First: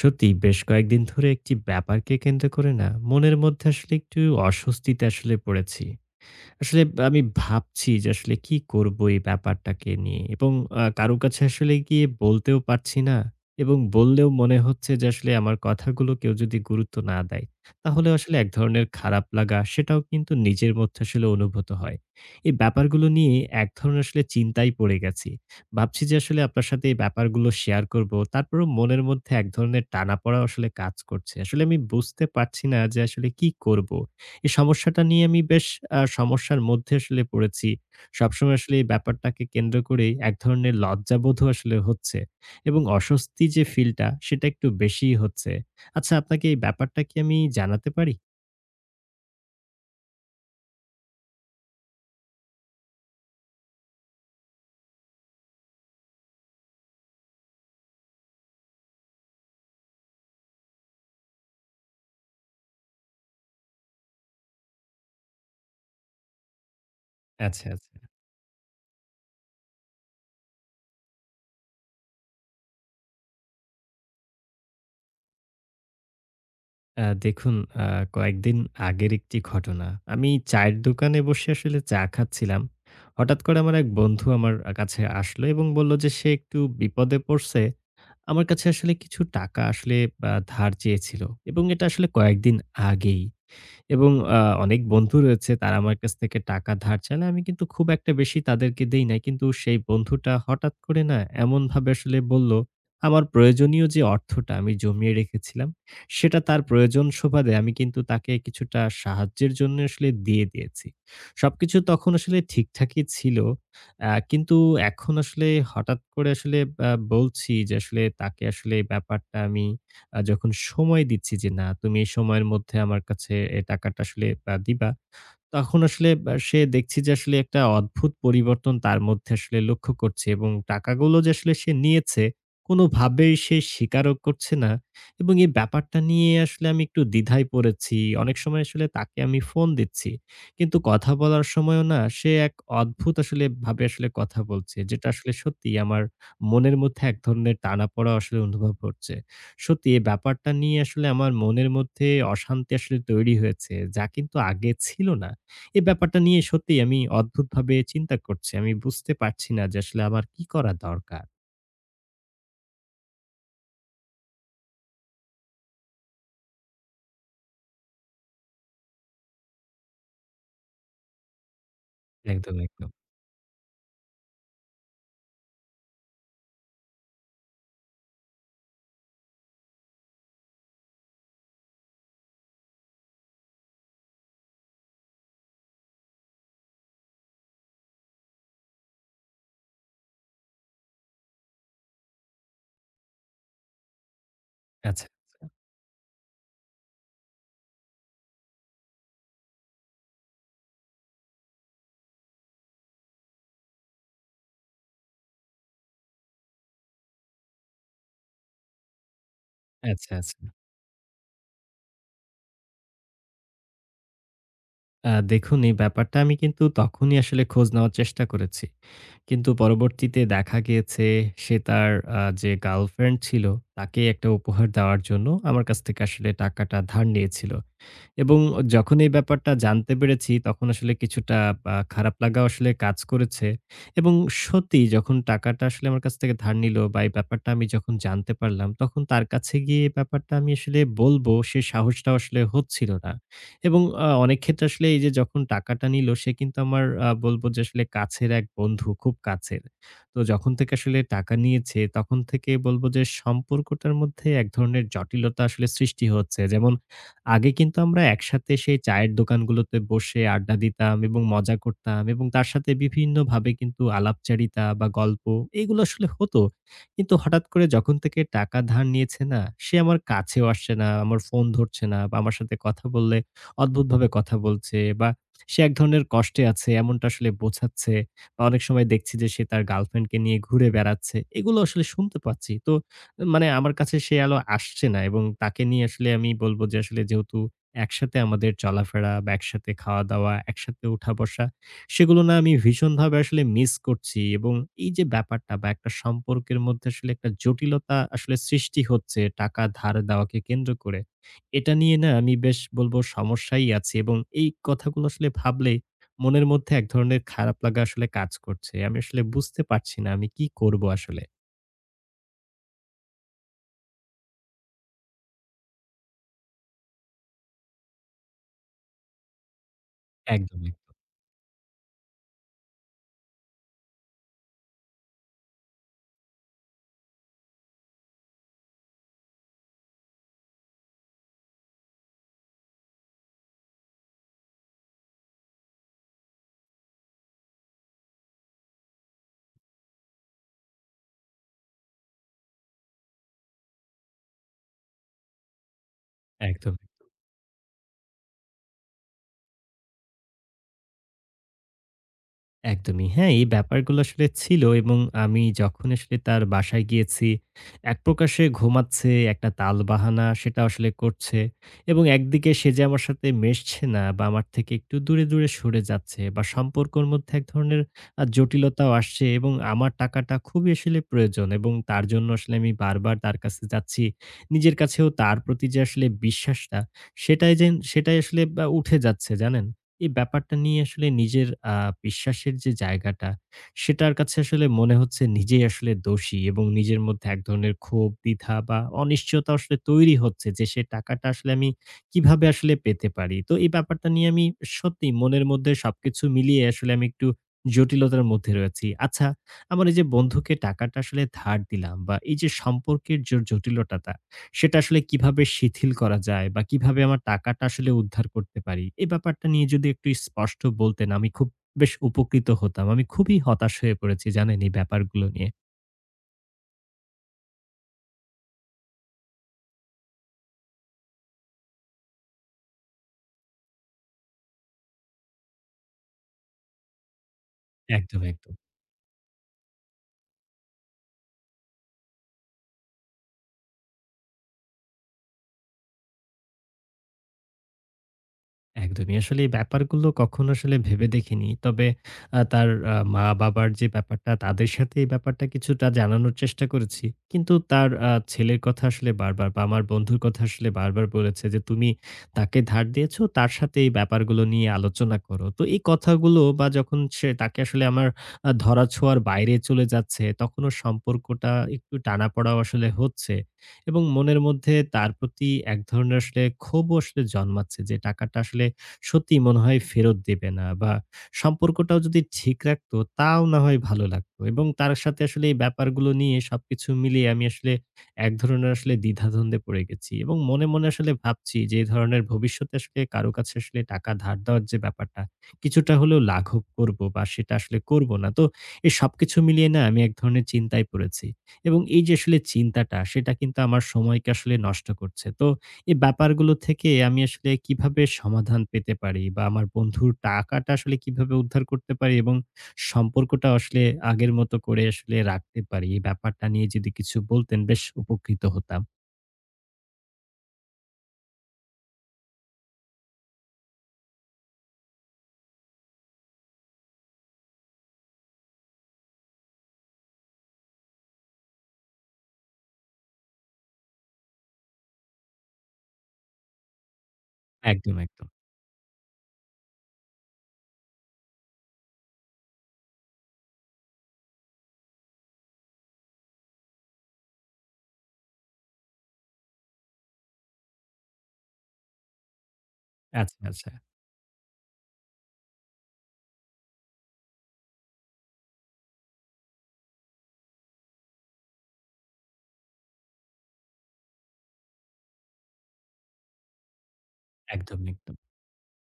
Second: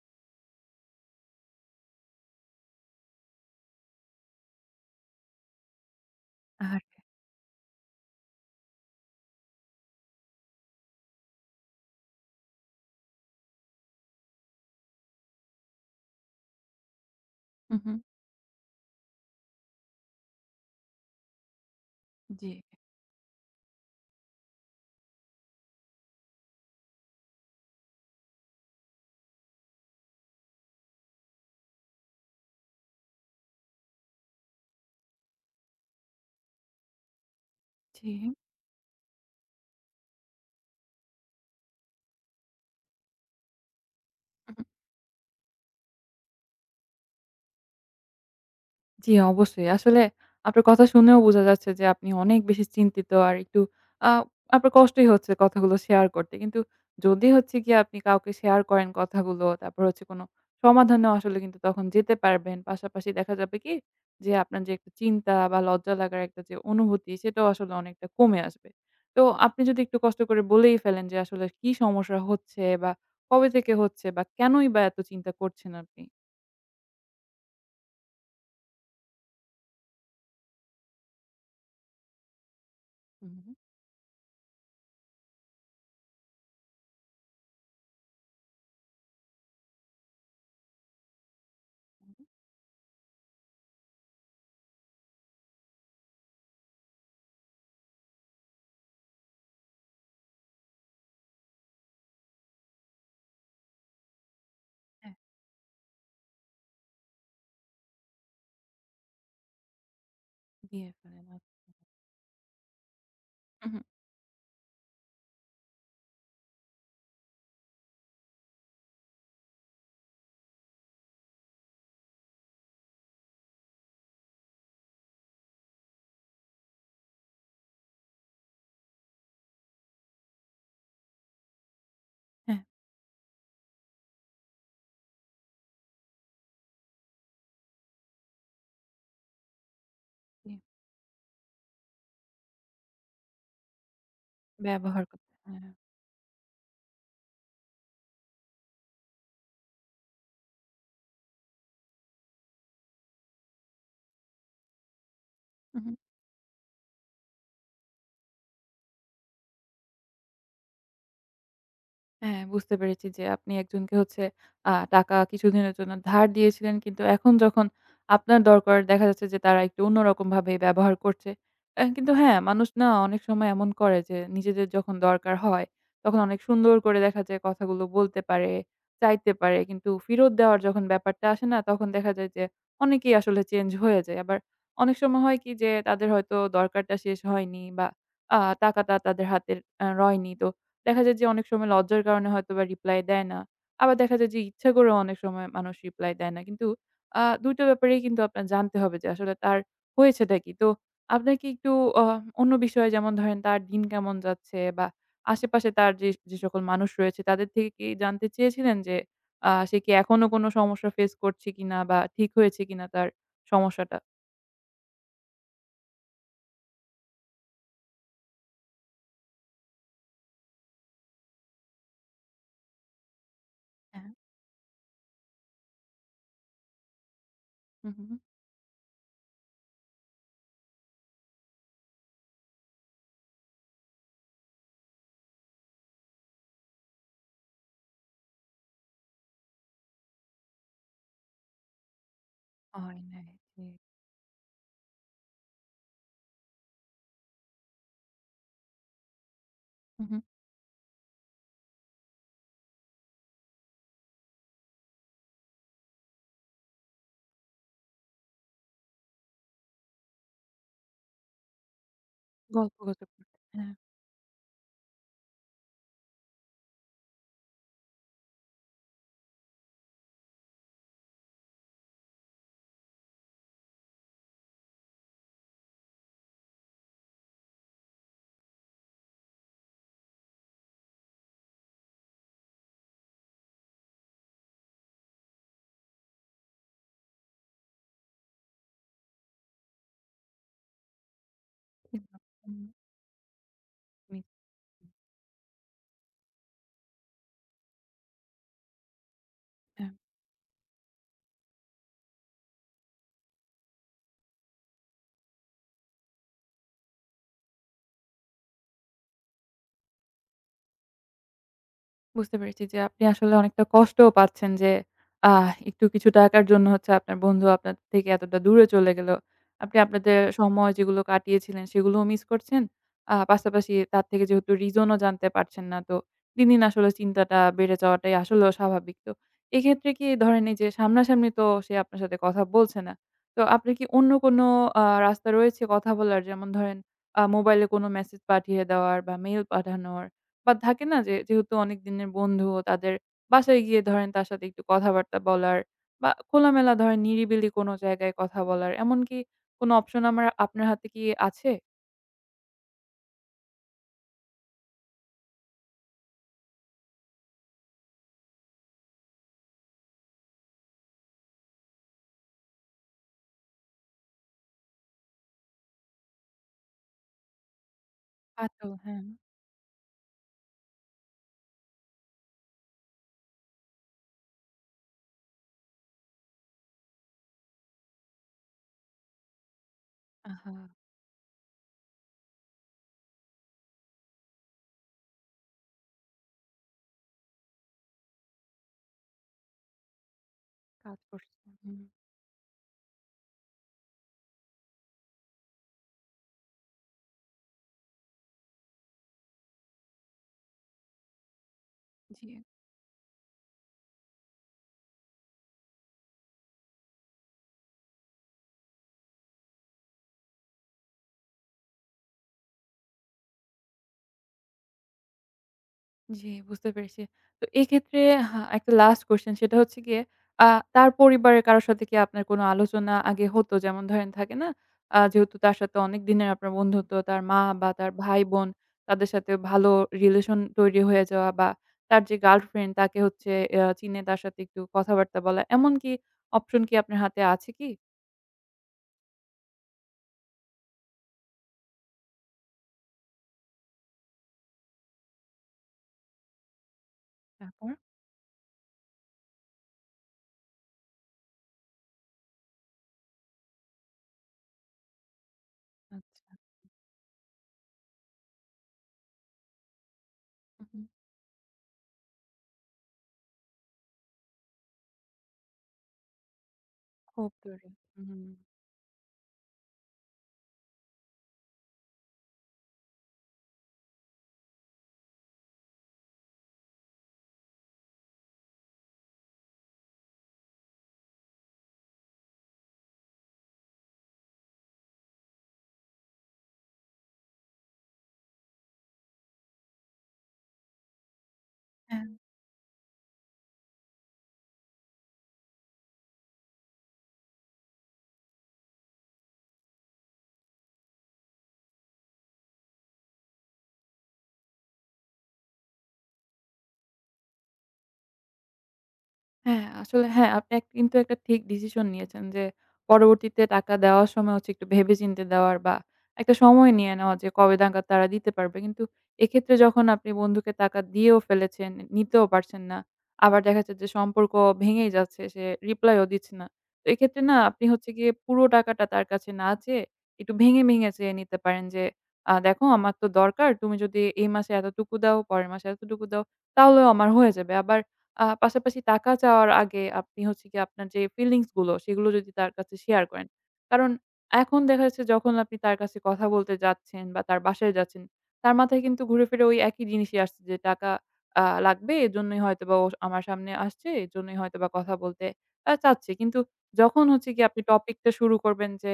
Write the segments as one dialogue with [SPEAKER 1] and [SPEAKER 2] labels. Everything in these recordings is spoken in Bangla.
[SPEAKER 1] সত্যিই বেশ কয়েকদিন ধরে একটি ব্যাপারকে কেন্দ্র করে না মনের মধ্যে আসলে একটু অস্বস্তিতে আসলে পড়েছি।
[SPEAKER 2] আর
[SPEAKER 1] আসলে আমি ভাবছি যে আসলে কি করব এই ব্যাপারটাকে নিয়ে এবং কারো কাছে আসলে গিয়ে বলতেও পারছি না এবং বললেও মনে হচ্ছে যে আসলে আমার কথাগুলো কেউ যদি গুরুত্ব না দেয়,
[SPEAKER 2] হু, হু।
[SPEAKER 1] তাহলে আসলে এক ধরনের খারাপ লাগা সেটাও কিন্তু নিজের মধ্যে আসলে অনুভূত হয়।
[SPEAKER 2] জি,
[SPEAKER 1] এই ব্যাপারগুলো নিয়ে এক ধরনের আসলে চিন্তায় পড়ে গেছি। ভাবছি যে আসলে আপনার সাথে এই ব্যাপারগুলো শেয়ার করব। তারপরেও মনের মধ্যে এক ধরনের টানাপোড়া আসলে কাজ করছে। আসলে আমি বুঝতে পারছি না যে আসলে কি করব? এই সমস্যাটা নিয়ে আমি বেশ সমস্যার মধ্যে আসলে পড়েছি।
[SPEAKER 2] জি।
[SPEAKER 1] সবসময় আসলে এই ব্যাপারটাকে কেন্দ্র করেই এক ধরনের লজ্জাবোধও আসলে হচ্ছে এবং অস্বস্তি যে ফিলটা সেটা
[SPEAKER 2] হু, হু।
[SPEAKER 1] একটু বেশিই হচ্ছে। আচ্ছা, আপনাকে এই ব্যাপারটা কি আমি জানাতে পারি?
[SPEAKER 2] জি, অবশ্যই। আসলে আপনার কথা শুনেও বোঝা যাচ্ছে যে আপনি অনেক বেশি চিন্তিত আর একটু আ আপনার কষ্টই হচ্ছে কথাগুলো শেয়ার করতে। কিন্তু যদি হচ্ছে গিয়ে আপনি কাউকে শেয়ার করেন কথাগুলো, তারপর হচ্ছে কোনো সমাধানেও আসলে কিন্তু তখন যেতে পারবেন। পাশাপাশি দেখা যাবে কি যে আপনার যে একটা চিন্তা বা লজ্জা লাগার একটা যে অনুভূতি সেটাও
[SPEAKER 1] আচ্ছা,
[SPEAKER 2] আসলে
[SPEAKER 1] আচ্ছা।
[SPEAKER 2] অনেকটা কমে আসবে। তো আপনি যদি একটু কষ্ট করে বলেই ফেলেন যে আসলে কি সমস্যা হচ্ছে বা কবে থেকে হচ্ছে বা কেনই বা এত চিন্তা করছেন আপনি?
[SPEAKER 1] দেখুন, আ কয়েকদিন আগের একটি ঘটনা। আমি চায়ের দোকানে বসে আসলে চা খাচ্ছিলাম।
[SPEAKER 2] হু,
[SPEAKER 1] হঠাৎ
[SPEAKER 2] হু,
[SPEAKER 1] করে আমার এক বন্ধু আমার কাছে আসলো এবং বলল যে সে একটু বিপদে পড়ছে। আমার কাছে আসলে কিছু টাকা আসলে ধার চেয়েছিল এবং এটা আসলে কয়েকদিন আগেই। এবং অনেক বন্ধু রয়েছে, তারা আমার কাছ থেকে টাকা ধার চাইলে আমি কিন্তু খুব একটা বেশি তাদেরকে দেই না। কিন্তু সেই বন্ধুটা হঠাৎ করে না এমনভাবে আসলে বলল, আমার প্রয়োজনীয় যে অর্থটা আমি
[SPEAKER 2] হ্যাঁ,
[SPEAKER 1] জমিয়ে রেখেছিলাম, সেটা তার প্রয়োজন সুবাদে আমি কিন্তু তাকে কিছুটা সাহায্যের জন্য আসলে দিয়ে দিয়েছি।
[SPEAKER 2] দিয়ে ফেলেন। আচ্ছা।
[SPEAKER 1] সবকিছু তখন আসলে ঠিকঠাকই ছিল।
[SPEAKER 2] হু, হু।
[SPEAKER 1] কিন্তু এখন আসলে হঠাৎ করে আসলে বলছি যে আসলে তাকে আসলে এই ব্যাপারটা আমি যখন সময় দিচ্ছি যে, না তুমি এই সময়ের মধ্যে আমার কাছে এ টাকাটা আসলে দিবা। তখন আসলে বা সে দেখছি যে আসলে একটা অদ্ভুত পরিবর্তন তার মধ্যে আসলে লক্ষ্য করছি এবং টাকাগুলো যে আসলে সে নিয়েছে
[SPEAKER 2] হ্যাঁ,
[SPEAKER 1] কোনোভাবেই সে স্বীকারও করছে না এবং এই ব্যাপারটা নিয়ে আসলে আমি একটু দ্বিধায় পড়েছি। অনেক সময় আসলে তাকে আমি ফোন দিচ্ছি।
[SPEAKER 2] জি,
[SPEAKER 1] কিন্তু কথা বলার সময়ও না সে এক অদ্ভুত আসলে ভাবে আসলে কথা বলছে।
[SPEAKER 2] ব্যবহার
[SPEAKER 1] যেটা আসলে
[SPEAKER 2] করতে হ্যাঁ।
[SPEAKER 1] সত্যিই আমার মনের মধ্যে এক ধরনের টানাপোড়া আসলে অনুভব হচ্ছে। সত্যি এই ব্যাপারটা নিয়ে আসলে আমার মনের মধ্যে অশান্তি আসলে তৈরি হয়েছে যা কিন্তু আগে ছিল না।
[SPEAKER 2] হু,
[SPEAKER 1] এই
[SPEAKER 2] হু।
[SPEAKER 1] ব্যাপারটা নিয়ে সত্যিই আমি অদ্ভুতভাবে চিন্তা করছি। আমি বুঝতে পারছি না যে আসলে আমার কি করা দরকার?
[SPEAKER 2] হ্যাঁ, বুঝতে পেরেছি যে আপনি একজনকে হচ্ছে টাকা কিছুদিনের জন্য ধার দিয়েছিলেন। কিন্তু এখন যখন আপনার দরকার দেখা যাচ্ছে যে তারা একটু অন্যরকমভাবে ব্যবহার করছে। কিন্তু হ্যাঁ,
[SPEAKER 1] একদম,
[SPEAKER 2] মানুষ না
[SPEAKER 1] একদম।
[SPEAKER 2] অনেক সময় এমন করে যে নিজেদের যখন দরকার হয়, তখন অনেক সুন্দর করে দেখা যায় কথাগুলো বলতে পারে, চাইতে পারে। কিন্তু ফেরত দেওয়ার যখন ব্যাপারটা আসে না তখন দেখা যায় যে অনেকেই আসলে চেঞ্জ হয়ে যায়। আবার অনেক সময় হয় কি যে তাদের হয়তো দরকারটা শেষ হয়নি বা টাকাটা তাদের হাতে রয়নি। তো দেখা যায় যে অনেক সময় লজ্জার কারণে হয়তোবা রিপ্লাই দেয় না। আবার দেখা যায় যে ইচ্ছা করেও
[SPEAKER 1] আচ্ছা,
[SPEAKER 2] অনেক সময় মানুষ রিপ্লাই দেয় না। কিন্তু ২ টা ব্যাপারেই কিন্তু আপনার জানতে হবে যে আসলে তার হয়েছেটা কি? তো আপনার কি একটু অ অন্য বিষয়ে যেমন ধরেন তার দিন কেমন যাচ্ছে বা আশেপাশে তার যে সকল মানুষ রয়েছে তাদের থেকে কি জানতে চেয়েছিলেন যে সে কি
[SPEAKER 1] আচ্ছা, আচ্ছা,
[SPEAKER 2] এখনো কোনো
[SPEAKER 1] আচ্ছা।
[SPEAKER 2] সমস্যা ফেস করছে কিনা বা ঠিক হয়েছে কিনা তার সমস্যাটা?
[SPEAKER 1] দেখুন, এই ব্যাপারটা আমি কিন্তু তখনই আসলে খোঁজ নেওয়ার চেষ্টা করেছি। কিন্তু পরবর্তীতে দেখা গিয়েছে সে তার যে গার্লফ্রেন্ড ছিল তাকে
[SPEAKER 2] হ্যাঁ।
[SPEAKER 1] একটা উপহার দেওয়ার জন্য আমার কাছ থেকে আসলে টাকাটা ধার নিয়েছিল।
[SPEAKER 2] হু, হু।
[SPEAKER 1] এবং যখন এই ব্যাপারটা জানতে পেরেছি তখন আসলে কিছুটা খারাপ লাগাও আসলে কাজ করেছে। এবং সত্যিই যখন টাকাটা আসলে আমার কাছ থেকে ধার নিল বা এই ব্যাপারটা আমি যখন জানতে পারলাম, তখন তার কাছে গিয়ে এই ব্যাপারটা আমি আসলে বলবো সে সাহসটাও আসলে হচ্ছিল
[SPEAKER 2] হয়
[SPEAKER 1] না।
[SPEAKER 2] নাই যে
[SPEAKER 1] এবং অনেক ক্ষেত্রে আসলে এই যে যখন টাকাটা নিল সে কিন্তু আমার বলব যে আসলে কাছের এক বন্ধু, খুব কাছের।
[SPEAKER 2] হু, হু।
[SPEAKER 1] তো যখন থেকে আসলে টাকা নিয়েছে তখন থেকে বলব যে সম্পর্কটার মধ্যে এক ধরনের জটিলতা আসলে সৃষ্টি হচ্ছে। যেমন, আগে কিন্তু আমরা একসাথে সেই চায়ের দোকানগুলোতে বসে আড্ডা দিতাম এবং মজা করতাম এবং তার সাথে
[SPEAKER 2] গল্পগুজব করতে
[SPEAKER 1] বিভিন্নভাবে
[SPEAKER 2] হ্যাঁ।
[SPEAKER 1] কিন্তু আলাপচারিতা বা গল্প এগুলো আসলে হতো। কিন্তু হঠাৎ করে যখন থেকে টাকা ধার নিয়েছে না, সে আমার কাছেও আসছে না, আমার ফোন ধরছে না বা আমার সাথে কথা বললে অদ্ভুতভাবে কথা বলছে, বা সে এক ধরনের কষ্টে আছে এমনটা আসলে বোঝাচ্ছে। বা অনেক সময় দেখছি যে সে তার গার্লফ্রেন্ডকে নিয়ে ঘুরে বেড়াচ্ছে। এগুলো আসলে শুনতে পাচ্ছি। তো মানে আমার কাছে সে আলো আসছে না এবং তাকে নিয়ে আসলে আমি বলব যে আসলে, যেহেতু একসাথে আমাদের চলাফেরা বা একসাথে খাওয়া-দাওয়া, একসাথে উঠা-বসা,
[SPEAKER 2] ছিল।
[SPEAKER 1] সেগুলো না আমি
[SPEAKER 2] হুম।
[SPEAKER 1] ভীষণভাবে আসলে মিস করছি
[SPEAKER 2] মিষ্টি।
[SPEAKER 1] এবং এই যে ব্যাপারটা বা একটা সম্পর্কের মধ্যে আসলে একটা জটিলতা আসলে সৃষ্টি হচ্ছে টাকা
[SPEAKER 2] হ্যাঁ।
[SPEAKER 1] ধার দেওয়াকে কেন্দ্র করে। এটা নিয়ে না আমি বেশ বলব সমস্যায়ই আছি এবং এই কথাগুলো আসলে ভাবলেই মনের মধ্যে এক ধরনের খারাপ লাগা আসলে কাজ করছে। আমি আসলে বুঝতে পারছি না আমি কি করব আসলে?
[SPEAKER 2] বুঝতে পেরেছি যে আপনি আসলে অনেকটা কষ্টও পাচ্ছেন যে একটু কিছু টাকার জন্য হচ্ছে আপনার বন্ধু আপনার থেকে এতটা দূরে চলে গেল। আপনি আপনাদের
[SPEAKER 1] একদম,
[SPEAKER 2] সময়
[SPEAKER 1] একদম,
[SPEAKER 2] যেগুলো কাটিয়েছিলেন সেগুলোও মিস করছেন। পাশাপাশি তার থেকে যেহেতু রিজনও জানতে পারছেন না তো দিন, দিন আসলে চিন্তাটা বেড়ে যাওয়াটাই আসলেও স্বাভাবিক। তো এক্ষেত্রে কি ধরেন এই যে সামনাসামনি তো সে আপনার সাথে কথা বলছে না। তো আপনার কি অন্য কোনো রাস্তা রয়েছে কথা বলার? যেমন ধরেন মোবাইলে কোনো মেসেজ পাঠিয়ে দেওয়ার বা মেইল পাঠানোর বা থাকে না যে যেহেতু অনেক দিনের বন্ধু তাদের বাসায় গিয়ে ধরেন তার সাথে একটু কথাবার্তা বলার বা খোলামেলা
[SPEAKER 1] একদম।
[SPEAKER 2] ধরেন নিরিবিলি কোনো জায়গায় কথা বলার এমনকি কোনো অপশন আমার আপনার হাতে কি আছে?
[SPEAKER 1] একদমই। হ্যাঁ, এই ব্যাপারগুলো আসলে ছিল এবং আমি যখন আসলে তার বাসায় গিয়েছি, এক প্রকার সে ঘুমাচ্ছে, একটা তালবাহানা সেটা আসলে করছে এবং একদিকে সে যে আমার সাথে মেশছে না বা আমার থেকে একটু দূরে, দূরে সরে যাচ্ছে বা সম্পর্কর মধ্যে এক ধরনের
[SPEAKER 2] আতো
[SPEAKER 1] জটিলতাও
[SPEAKER 2] হ্যাঁ,
[SPEAKER 1] আসছে এবং আমার টাকাটা খুবই আসলে প্রয়োজন এবং তার জন্য আসলে আমি বারবার তার কাছে যাচ্ছি। নিজের কাছেও তার প্রতি যে আসলে বিশ্বাসটা, সেটাই যেন সেটাই আসলে বা উঠে যাচ্ছে, জানেন? এই
[SPEAKER 2] আহা!
[SPEAKER 1] ব্যাপারটা নিয়ে আসলে নিজের বিশ্বাসের যে জায়গাটা, সেটার কাছে আসলে মনে হচ্ছে নিজেই আসলে দোষী এবং নিজের মধ্যে এক ধরনের ক্ষোভ, দ্বিধা বা অনিশ্চয়তা আসলে তৈরি হচ্ছে যে, সে
[SPEAKER 2] কাজ
[SPEAKER 1] টাকাটা
[SPEAKER 2] করছে।
[SPEAKER 1] আসলে আমি
[SPEAKER 2] হুম,
[SPEAKER 1] কিভাবে আসলে পেতে পারি? তো এই ব্যাপারটা নিয়ে আমি সত্যিই মনের মধ্যে সবকিছু মিলিয়ে আসলে আমি একটু জটিলতার মধ্যে রয়েছি। আচ্ছা, আমার এই যে বন্ধুকে টাকাটা আসলে ধার দিলাম বা
[SPEAKER 2] জি।
[SPEAKER 1] এই যে সম্পর্কের জটিলতাটা সেটা আসলে কিভাবে শিথিল করা যায় বা কিভাবে আমার টাকাটা আসলে উদ্ধার করতে পারি? এই ব্যাপারটা নিয়ে যদি একটু স্পষ্ট বলতেন আমি খুব বেশ উপকৃত হতাম। আমি খুবই হতাশ হয়ে পড়েছি, জানেন, এই ব্যাপারগুলো নিয়ে।
[SPEAKER 2] জি, বুঝতে পেরেছি। তো এক্ষেত্রে একটা লাস্ট কোয়েশ্চেন সেটা হচ্ছে গিয়ে আ তার পরিবারের কারো সাথে কি আপনার কোনো আলোচনা আগে হতো? যেমন ধরেন থাকে না? যেহেতু তার সাথে অনেক দিনের আপনার বন্ধুত্ব, তার মা বা তার
[SPEAKER 1] একদম,
[SPEAKER 2] ভাই-বোন
[SPEAKER 1] একদম।
[SPEAKER 2] তাদের সাথে ভালো রিলেশন তৈরি হয়ে যাওয়া বা তার যে গার্লফ্রেন্ড তাকে হচ্ছে চিনে তার সাথে একটু কথাবার্তা বলা। এমন কি অপশন কি আপনার হাতে আছে কি?
[SPEAKER 1] একদমই। আসলে এই ব্যাপারগুলো কখনো আসলে ভেবে দেখিনি। তবে তার মা-বাবার যে ব্যাপারটা, তাদের সাথে এই ব্যাপারটা কিছুটা জানানোর চেষ্টা করেছি। কিন্তু
[SPEAKER 2] তারপর?
[SPEAKER 1] তার ছেলের কথা আসলে বারবার বা আমার বন্ধুর কথা আসলে বারবার বলেছে যে, "তুমি তাকে ধার দিয়েছো, তার সাথে এই ব্যাপারগুলো নিয়ে আলোচনা করো।" তো এই
[SPEAKER 2] আচ্ছা।
[SPEAKER 1] কথাগুলো বা যখন সে তাকে আসলে আমার ধরাছোঁয়ার বাইরে চলে যাচ্ছে, তখনও
[SPEAKER 2] হুম,
[SPEAKER 1] সম্পর্কটা একটু টানাপোড়াও আসলে হচ্ছে। এবং মনের মধ্যে তার প্রতি এক ধরনের আসলে ক্ষোভও আসলে
[SPEAKER 2] খুব দূরে।
[SPEAKER 1] জন্মাচ্ছে যে
[SPEAKER 2] হুম।
[SPEAKER 1] টাকাটা আসলে সত্যিই মনে হয় ফেরত দেবে না, বা সম্পর্কটাও যদি ঠিক রাখতো তাও না হয় ভালো লাগতো এবং তার সাথে আসলে এই ব্যাপারগুলো নিয়ে সবকিছু মিলিয়ে আমি আসলে এক ধরনের আসলে দ্বিধাদ্বন্দ্বে পড়ে গেছি এবং মনে মনে আসলে ভাবছি যে এই ধরনের, ভবিষ্যতে আসলে কারো কাছে আসলে টাকা ধার দেওয়ার যে ব্যাপারটা কিছুটা হলেও লাঘব করব বা সেটা আসলে করব না। তো এই সবকিছু মিলিয়ে না আমি এক ধরনের চিন্তায় পড়েছি এবং
[SPEAKER 2] হ্যাঁ।
[SPEAKER 1] এই যে আসলে চিন্তাটা সেটা কিন্তু আমার সময়কে আসলে নষ্ট করছে। তো এই ব্যাপারগুলো থেকে আমি আসলে কিভাবে সমাধান পেতে পারি বা আমার বন্ধুর টাকাটা আসলে কিভাবে উদ্ধার করতে পারি এবং সম্পর্কটা আসলে আগের মতো করে আসলে রাখতে পারি? এই ব্যাপারটা নিয়ে যদি কিছু বলতেন বেশ উপকৃত হতাম।
[SPEAKER 2] হ্যাঁ, আসলে হ্যাঁ, আপনি কিন্তু একটা ঠিক ডিসিশন নিয়েছেন যে, পরবর্তীতে টাকা দেওয়ার সময় হচ্ছে একটু ভেবে-চিন্তে দেওয়ার বা একটা সময় নিয়ে নেওয়া যে কবে নাগাদ তারা দিতে পারবে। কিন্তু এক্ষেত্রে যখন আপনি বন্ধুকে টাকা দিয়েও ফেলেছেন, নিতেও পারছেন না। আবার দেখা যাচ্ছে যে সম্পর্ক ভেঙেই যাচ্ছে, সে রিপ্লাইও দিচ্ছে না। তো এক্ষেত্রে না আপনি হচ্ছে
[SPEAKER 1] একদম,
[SPEAKER 2] গিয়ে
[SPEAKER 1] একদম।
[SPEAKER 2] পুরো টাকাটা তার কাছে না চেয়ে, একটু ভেঙে, ভেঙে চেয়ে নিতে পারেন যে, দেখো আমার তো দরকার, তুমি যদি এই মাসে এতটুকু দাও, পরের মাসে এতটুকু দাও, তাহলেও আমার হয়ে যাবে। আবার পাশাপাশি টাকা চাওয়ার আগে আপনি হচ্ছে গিয়ে আপনার যে ফিলিংস গুলো সেগুলো যদি তার কাছে শেয়ার করেন।
[SPEAKER 1] আচ্ছা, আচ্ছা।
[SPEAKER 2] কারণ এখন দেখা যাচ্ছে যখন আপনি তার কাছে কথা বলতে যাচ্ছেন বা তার বাসায় যাচ্ছেন, তার মাথায় কিন্তু ঘুরে ফিরে ওই একই জিনিসই আসছে যে টাকা লাগবে এজন্যই হয়তোবা ও আমার সামনে আসছে, এজন্যই হয়তোবা কথা বলতে চাচ্ছে। কিন্তু যখন হচ্ছে গিয়ে আপনি
[SPEAKER 1] একদম,
[SPEAKER 2] টপিকটা
[SPEAKER 1] একদম।
[SPEAKER 2] শুরু করবেন যে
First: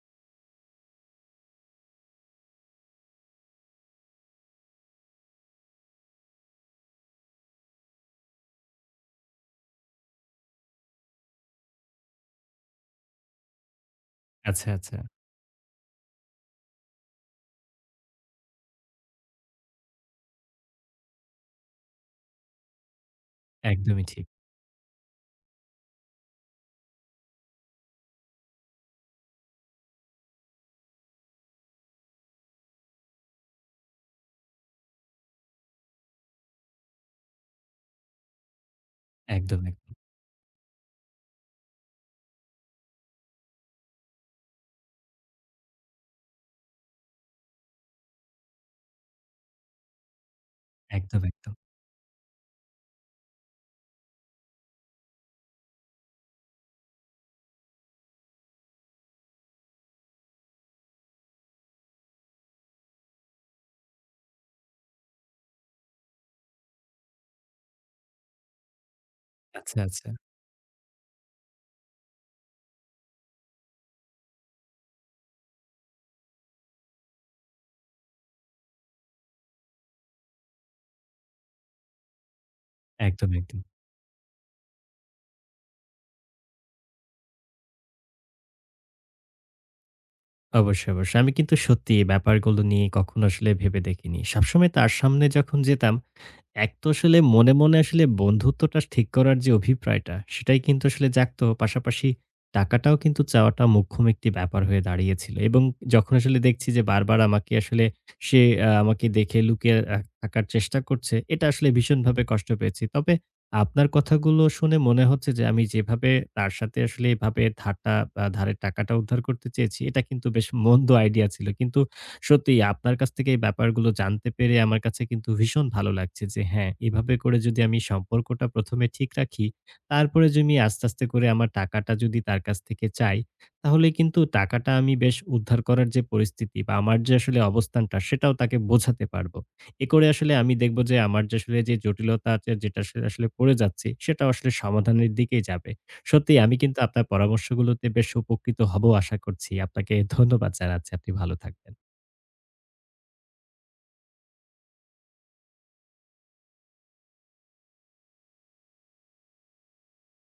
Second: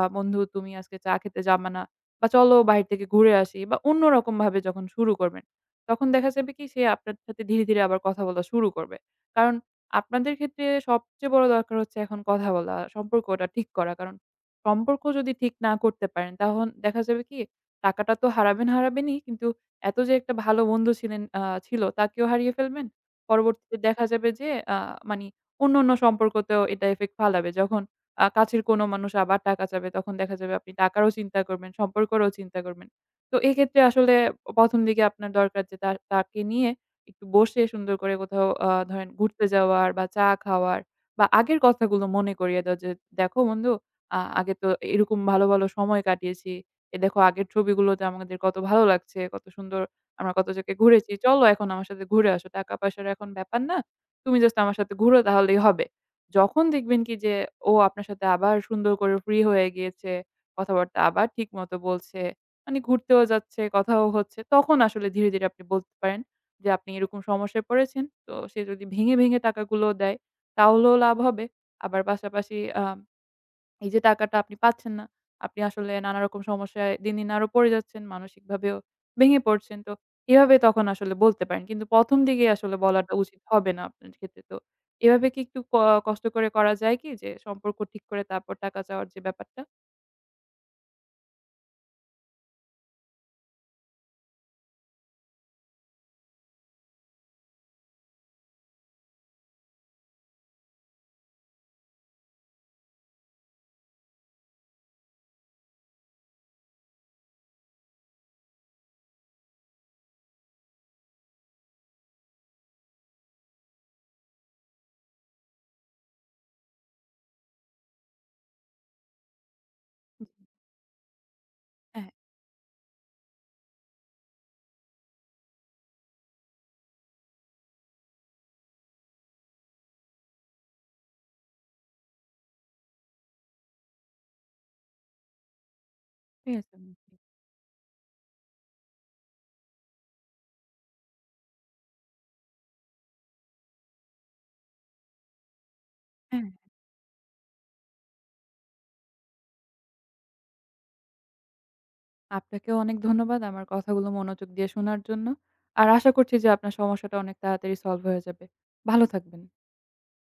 [SPEAKER 2] "বন্ধু তুমি আজকে চা খেতে যাবা না" বা "চলো বাহির থেকে ঘুরে আসি" বা অন্যরকমভাবে যখন শুরু করবেন তখন দেখা যাবে কি সে আপনার সাথে ধীরে, ধীরে আবার কথা বলা শুরু করবে। কারণ আপনাদের ক্ষেত্রে সবচেয়ে বড় দরকার হচ্ছে এখন কথা বলা, সম্পর্কটা ঠিক করা। কারণ
[SPEAKER 1] আচ্ছা, আচ্ছা।
[SPEAKER 2] সম্পর্ক যদি ঠিক না করতে পারেন তখন দেখা যাবে কি টাকাটা তো হারাবেন, হারাবেনই। কিন্তু এত যে একটা ভালো বন্ধু ছিল তাকেও হারিয়ে ফেলবেন। পরবর্তীতে দেখা
[SPEAKER 1] একদমই ঠিক।
[SPEAKER 2] যাবে যে আ মানি অন্য, অন্য সম্পর্কতেও এটা ইফেক্ট ফালাবে। যখন কাছের কোনো মানুষ আবার টাকা চাবে তখন দেখা যাবে আপনি টাকারও চিন্তা করবেন, সম্পর্কেরও চিন্তা করবেন। তো এক্ষেত্রে আসলে ১ম দিকে আপনার দরকার যে তাকে নিয়ে একটু বসে সুন্দর করে কোথাও ধরেন ঘুরতে
[SPEAKER 1] একদম,
[SPEAKER 2] যাওয়ার
[SPEAKER 1] একদম।
[SPEAKER 2] বা চা খাওয়ার বা আগের কথাগুলো মনে করিয়ে দেওয়া যে, "দেখো বন্ধু আগে তো এরকম ভালো, ভালো সময় কাটিয়েছি। এ দেখো আগের ছবিগুলোতে আমাদের কত ভালো লাগছে, কত সুন্দর আমরা কত জায়গায় ঘুরেছি।
[SPEAKER 1] একদম,
[SPEAKER 2] চলো
[SPEAKER 1] একদম।
[SPEAKER 2] এখন আমার সাথে ঘুরে আসো। টাকা-পয়সার এখন ব্যাপার না। তুমি জাস্ট আমার সাথে ঘুরো তাহলেই হবে।" যখন দেখবেন কি যে ও আপনার সাথে আবার সুন্দর করে ফ্রি হয়ে গিয়েছে, কথাবার্তা আবার ঠিক মতো বলছে মানে ঘুরতেও যাচ্ছে, কথাও হচ্ছে। তখন আসলে ধীরে, ধীরে আপনি বলতে পারেন যে, আপনি এরকম সমস্যায় পড়েছেন। তো সে যদি ভেঙে, ভেঙে
[SPEAKER 1] আচ্ছা,
[SPEAKER 2] টাকাগুলো
[SPEAKER 1] আচ্ছা।
[SPEAKER 2] দেয়, তাহলেও লাভ হবে। আবার পাশাপাশি আ এই যে টাকাটা আপনি পাচ্ছেন না, আপনি আসলে নানা রকম সমস্যায় দিন, দিন আরো পড়ে যাচ্ছেন। মানসিকভাবেও ভেঙে পড়ছেন। তো এভাবে তখন আসলে বলতে পারেন। কিন্তু ১ম দিকে আসলে বলাটা
[SPEAKER 1] একদম,
[SPEAKER 2] উচিত
[SPEAKER 1] একদম।
[SPEAKER 2] হবে না আপনার ক্ষেত্রে। তো এভাবে কি একটু কষ্ট করে করা যায় কি? যে সম্পর্ক ঠিক করে তারপর টাকা চাওয়ার যে ব্যাপারটা?
[SPEAKER 1] অবশ্যই, অবশ্যই। আমি কিন্তু সত্যি এই ব্যাপারগুলো নিয়ে কখনো আসলে ভেবে দেখিনি। সবসময় তার সামনে যখন যেতাম, এক তো আসলে মনে, মনে আসলে বন্ধুত্বটা ঠিক করার যে অভিপ্রায়টা, সেটাই কিন্তু আসলে জাগতো। পাশাপাশি টাকাটাও কিন্তু চাওয়াটা মোক্ষম একটি ব্যাপার হয়ে দাঁড়িয়েছিল। এবং যখন আসলে দেখছি যে বারবার আমাকে আসলে সে আমাকে দেখে লুকিয়ে থাকার চেষ্টা করছে, এটা আসলে ভীষণভাবে কষ্ট পেয়েছি। তবে আপনার কথাগুলো শুনে মনে হচ্ছে যে আমি যেভাবে তার সাথে আসলে এভাবে ধারটা আ ধারের টাকাটা উদ্ধার করতে চেয়েছি, এটা কিন্তু বেশ মন্দ আইডিয়া ছিল। কিন্তু
[SPEAKER 2] হ্যাঁ।
[SPEAKER 1] সত্যি আপনার কাছ থেকে এই ব্যাপারগুলো জানতে পেরে আমার কাছে কিন্তু ভীষণ ভালো লাগছে যে হ্যাঁ, এভাবে করে যদি আমি সম্পর্কটা ১ম এ ঠিক রাখি, তারপরে যদি আমি আস্তে, আস্তে করে আমার টাকাটা যদি তার কাছ থেকে চাই, তাহলে কিন্তু টাকাটা আমি বেশ উদ্ধার করার যে
[SPEAKER 2] ঠিক
[SPEAKER 1] পরিস্থিতি
[SPEAKER 2] আছে।
[SPEAKER 1] বা আমার যে আসলে অবস্থানটা সেটাও তাকে বোঝাতে পারবো। এ করে আসলে আমি দেখব যে আমার যে আসলে যে জটিলতা আছে যেটা আসলে আসলে পড়ে যাচ্ছি সেটাও আসলে সমাধানের দিকেই যাবে। সত্যিই
[SPEAKER 2] হ্যাঁ
[SPEAKER 1] আমি কিন্তু আপনার পরামর্শগুলোতে বেশ উপকৃত হব আশা করছি। আপনাকে ধন্যবাদ জানাচ্ছি। আপনি ভালো থাকবেন।
[SPEAKER 2] আপনাকেও অনেক ধন্যবাদ আমার কথাগুলো মনোযোগ দিয়ে শোনার জন্য। আর আশা করছি যে আপনার সমস্যাটা অনেক তাড়াতাড়ি সলভ হয়ে যাবে। ভালো থাকবেন।